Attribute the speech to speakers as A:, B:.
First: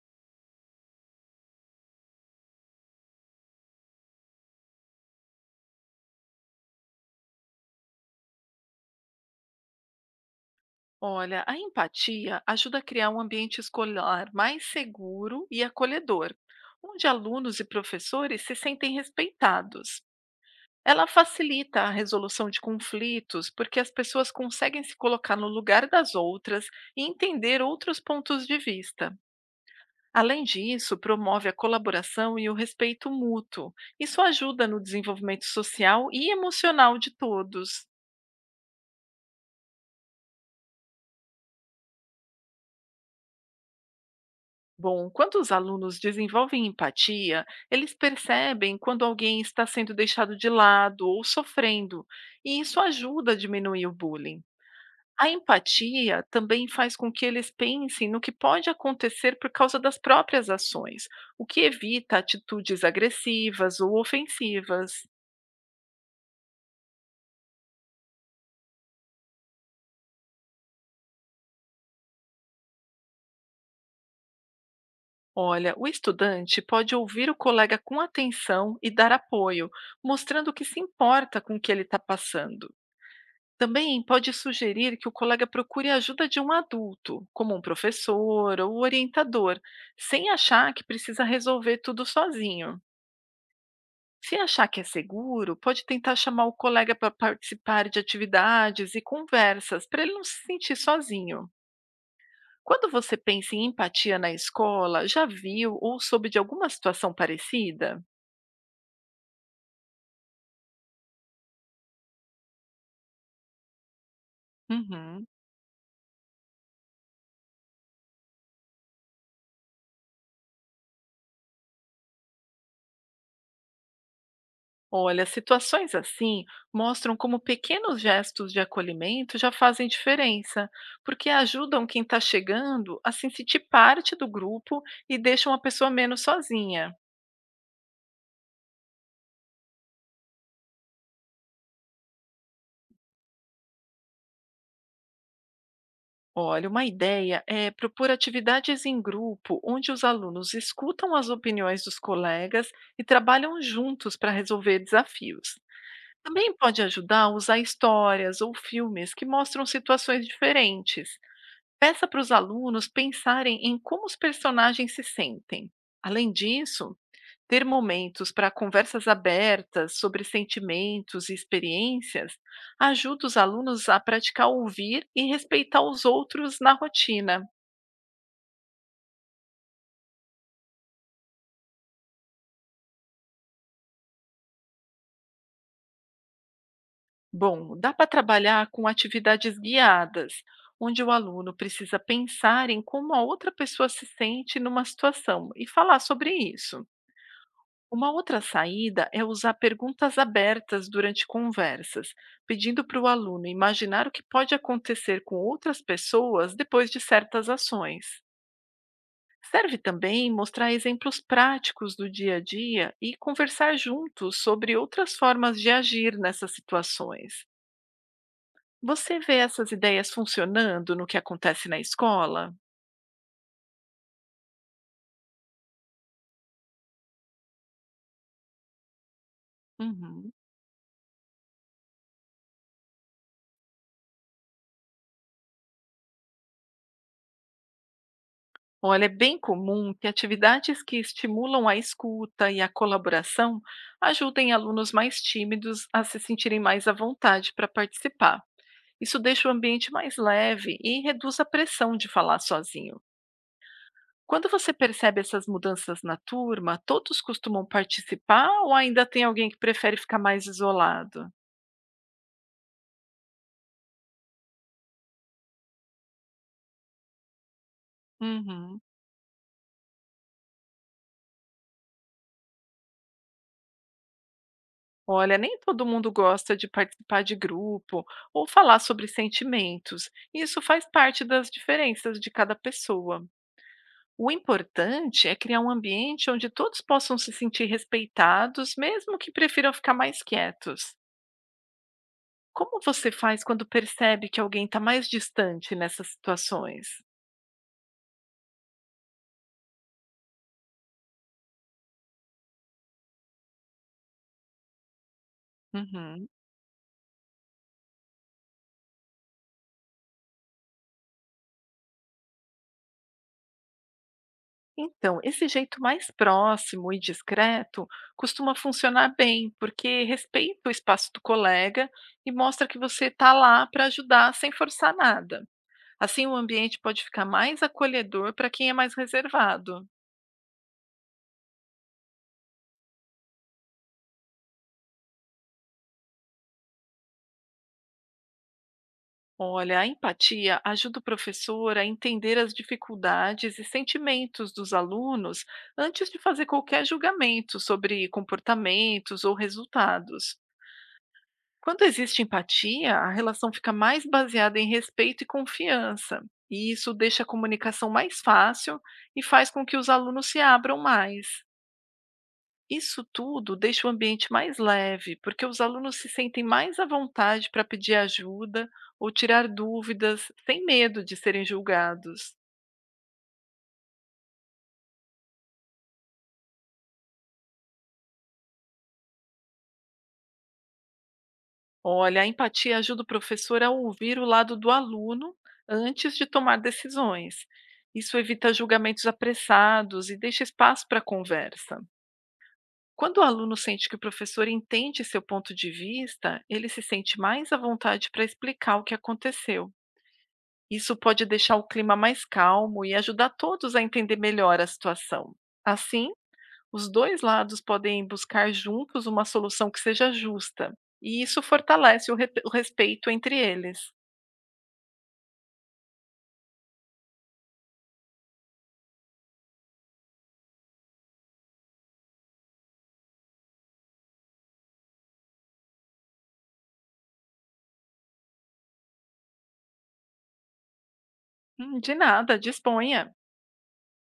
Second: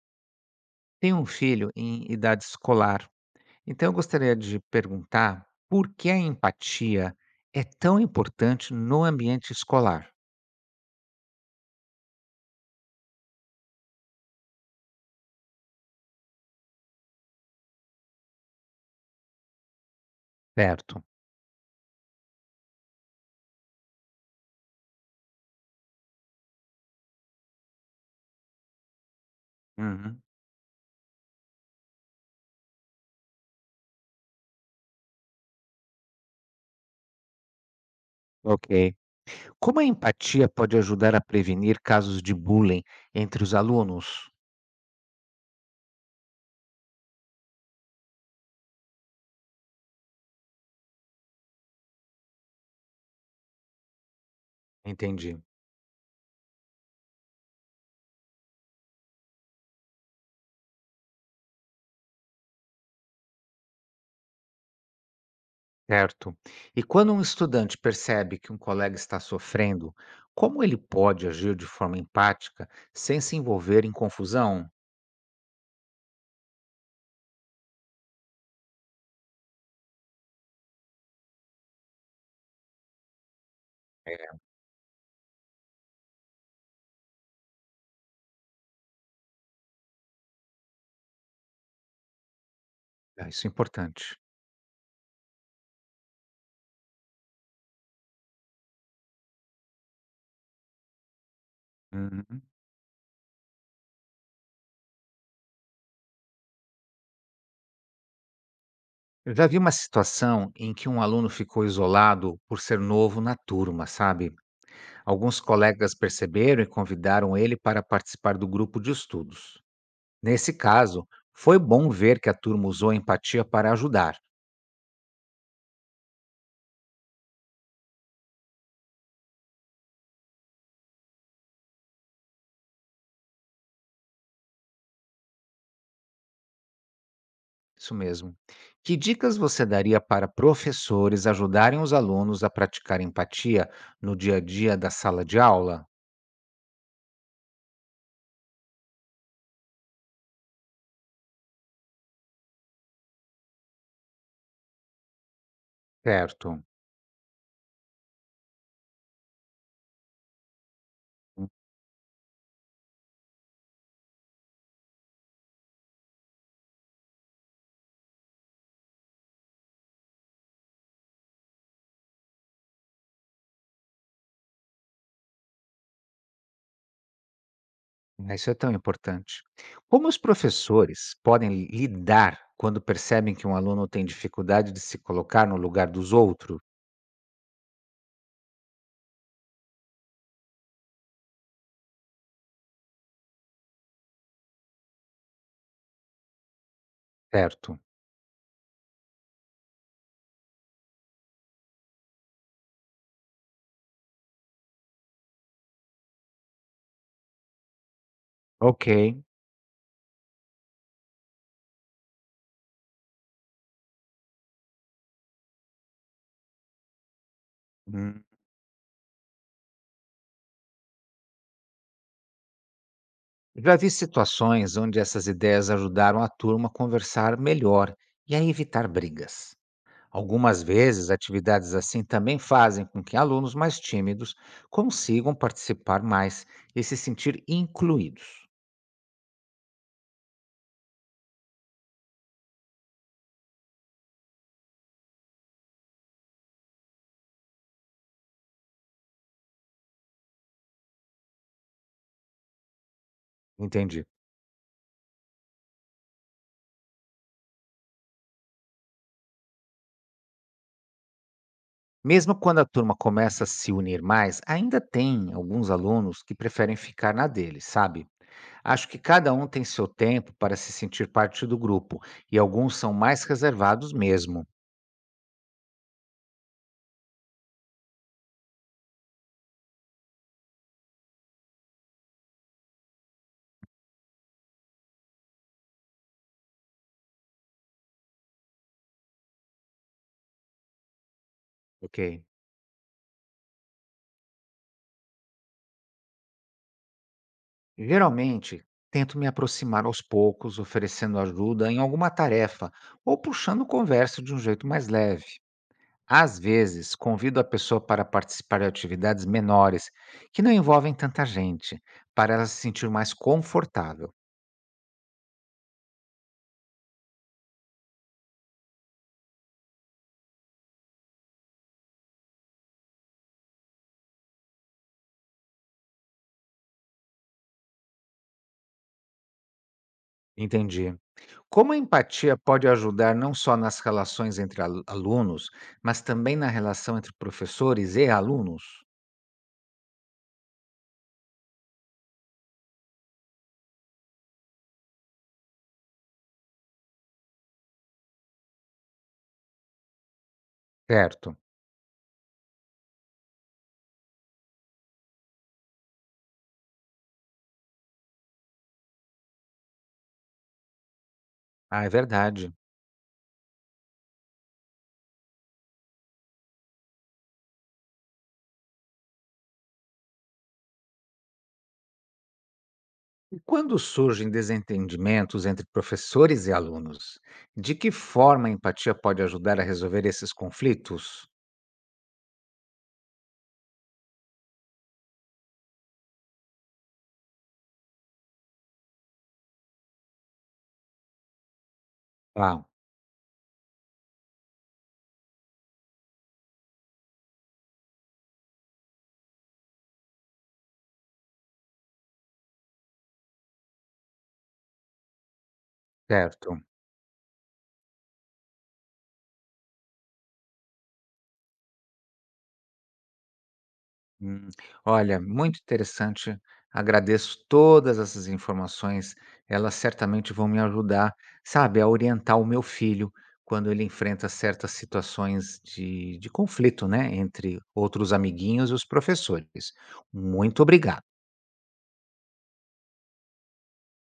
A: Tenho um filho em idade escolar, então eu gostaria de perguntar por que a empatia é tão importante no ambiente escolar,
B: Olha, a empatia ajuda a criar um ambiente escolar mais seguro e acolhedor, onde alunos e professores se sentem respeitados.
A: certo?
B: Ela facilita a resolução de conflitos porque as pessoas conseguem se colocar no lugar das outras e entender outros pontos de vista.
A: Uhum.
B: Além disso, promove a colaboração e o respeito mútuo. Isso ajuda no desenvolvimento social e emocional de todos.
A: Ok. Como a empatia pode ajudar a prevenir casos de bullying entre os alunos?
B: Bom, quando os alunos desenvolvem empatia, eles percebem quando alguém está sendo deixado de lado ou sofrendo, e isso ajuda a diminuir o bullying. A
A: Entendi.
B: empatia também faz com que eles pensem no que pode acontecer por causa das próprias ações, o que evita atitudes agressivas ou ofensivas.
A: Certo. E quando um estudante percebe que um colega está sofrendo, como ele pode agir de forma empática sem se envolver em confusão?
B: Olha, o estudante pode ouvir o colega com atenção e dar apoio, mostrando que se importa com o que ele está passando. Também pode sugerir que o colega procure a ajuda de um adulto, como um professor ou orientador, sem achar que precisa resolver tudo sozinho.
A: É, isso é importante.
B: Se achar que é seguro, pode tentar chamar o colega para participar de atividades e conversas, para ele não se sentir sozinho.
A: Uhum.
B: Quando você pensa em empatia na escola, já viu ou soube de alguma situação parecida?
A: Eu já vi uma situação em que um aluno ficou isolado por ser novo na turma, sabe?
B: Uhum.
A: Alguns colegas perceberam e convidaram ele para participar do grupo de estudos. Nesse caso, foi bom ver que a turma usou a empatia para ajudar.
B: Olha, situações assim mostram como pequenos gestos de acolhimento já fazem diferença, porque ajudam quem está chegando a se sentir parte do grupo e deixam a pessoa menos sozinha.
A: Isso mesmo. Que dicas você daria para professores ajudarem os alunos a praticar empatia no dia a dia da sala de aula?
B: Olha, uma ideia é propor atividades em grupo, onde os alunos escutam as opiniões dos colegas e trabalham juntos para resolver desafios. Também
A: Certo.
B: pode ajudar a usar histórias ou filmes que mostram situações diferentes. Peça para os alunos pensarem em como os personagens se sentem. Além disso, ter momentos para conversas abertas sobre sentimentos e experiências ajuda os alunos a praticar ouvir e respeitar os outros na rotina.
A: Ah, isso é tão importante. Como os professores podem lidar quando percebem que um aluno tem dificuldade de se colocar no lugar dos outros,
B: Bom, dá para trabalhar com atividades guiadas, onde o aluno precisa pensar em como a outra pessoa se sente numa situação e falar sobre isso.
A: certo?
B: Uma outra saída é usar perguntas abertas durante conversas, pedindo para o aluno imaginar o que pode acontecer com outras pessoas depois de certas ações.
A: Ok.
B: Serve também mostrar exemplos práticos do dia a dia e conversar juntos sobre outras formas de agir nessas situações.
A: Hum.
B: Você vê essas ideias funcionando no que acontece na escola?
A: Já vi situações onde essas ideias ajudaram a turma a conversar melhor e a evitar brigas.
B: Uhum.
A: Algumas vezes, atividades assim também fazem com que alunos mais tímidos consigam participar mais e se sentir incluídos.
B: Olha, é bem comum que atividades que estimulam a escuta e a colaboração ajudem alunos mais tímidos a se sentirem mais à vontade para participar. Isso deixa o ambiente mais leve e reduz a pressão de falar sozinho.
A: Entendi.
B: Quando você percebe essas mudanças na turma, todos costumam participar ou ainda tem alguém que prefere ficar mais isolado?
A: Mesmo quando a turma começa a se unir mais, ainda tem alguns alunos que preferem ficar na deles, sabe?
B: Uhum.
A: Acho que cada um tem seu tempo para se sentir parte do grupo e alguns são mais reservados mesmo,
B: Olha, nem todo mundo gosta de participar de grupo ou falar sobre sentimentos. Isso faz parte das diferenças de cada pessoa. O importante é criar um ambiente onde todos possam se sentir respeitados, mesmo que prefiram ficar mais quietos.
A: ok?
B: Como você faz quando percebe que alguém está mais distante nessas situações?
A: Geralmente, tento me aproximar aos poucos, oferecendo ajuda em alguma tarefa ou puxando conversa de um jeito mais leve.
B: Uhum.
A: Às vezes, convido a pessoa para participar de atividades menores, que não envolvem tanta gente, para ela se sentir mais confortável.
B: Então, esse jeito mais próximo e discreto costuma funcionar bem, porque respeita o espaço do colega e mostra que você está lá para ajudar sem forçar nada. Assim, o ambiente pode ficar mais acolhedor para quem é mais reservado.
A: Entendi. Como a empatia pode ajudar não só nas relações entre alunos, mas também na relação entre professores e alunos?
B: Olha, a empatia ajuda o professor a entender as dificuldades e sentimentos dos alunos antes de fazer qualquer julgamento sobre comportamentos ou resultados.
A: Certo.
B: Quando existe empatia, a relação fica mais baseada em respeito e confiança. E isso deixa a comunicação mais fácil e faz com que os alunos se abram mais.
A: Ah, é verdade.
B: Isso tudo deixa o ambiente mais leve, porque os alunos se sentem mais à vontade para pedir ajuda ou tirar dúvidas, sem medo de serem julgados.
A: E quando surgem desentendimentos entre professores e alunos, de que forma a empatia pode ajudar a resolver esses conflitos?
B: Olha, a empatia ajuda o professor a ouvir o lado do aluno antes de tomar decisões. Isso evita julgamentos apressados e deixa espaço para conversa.
A: Ah,
B: Quando o aluno sente que o professor entende seu ponto de vista, ele se sente mais à vontade para explicar o que aconteceu. Isso pode deixar o clima mais calmo e ajudar todos a entender melhor a situação. Assim,
A: certo.
B: os dois lados podem buscar juntos uma solução que seja justa, e isso fortalece o respeito entre eles.
A: Hum, olha, muito interessante. Agradeço todas essas informações. Elas certamente vão me ajudar, sabe, a orientar o meu filho quando ele enfrenta certas situações de conflito, né, entre outros amiguinhos e os professores. Muito obrigado.
B: De nada, disponha.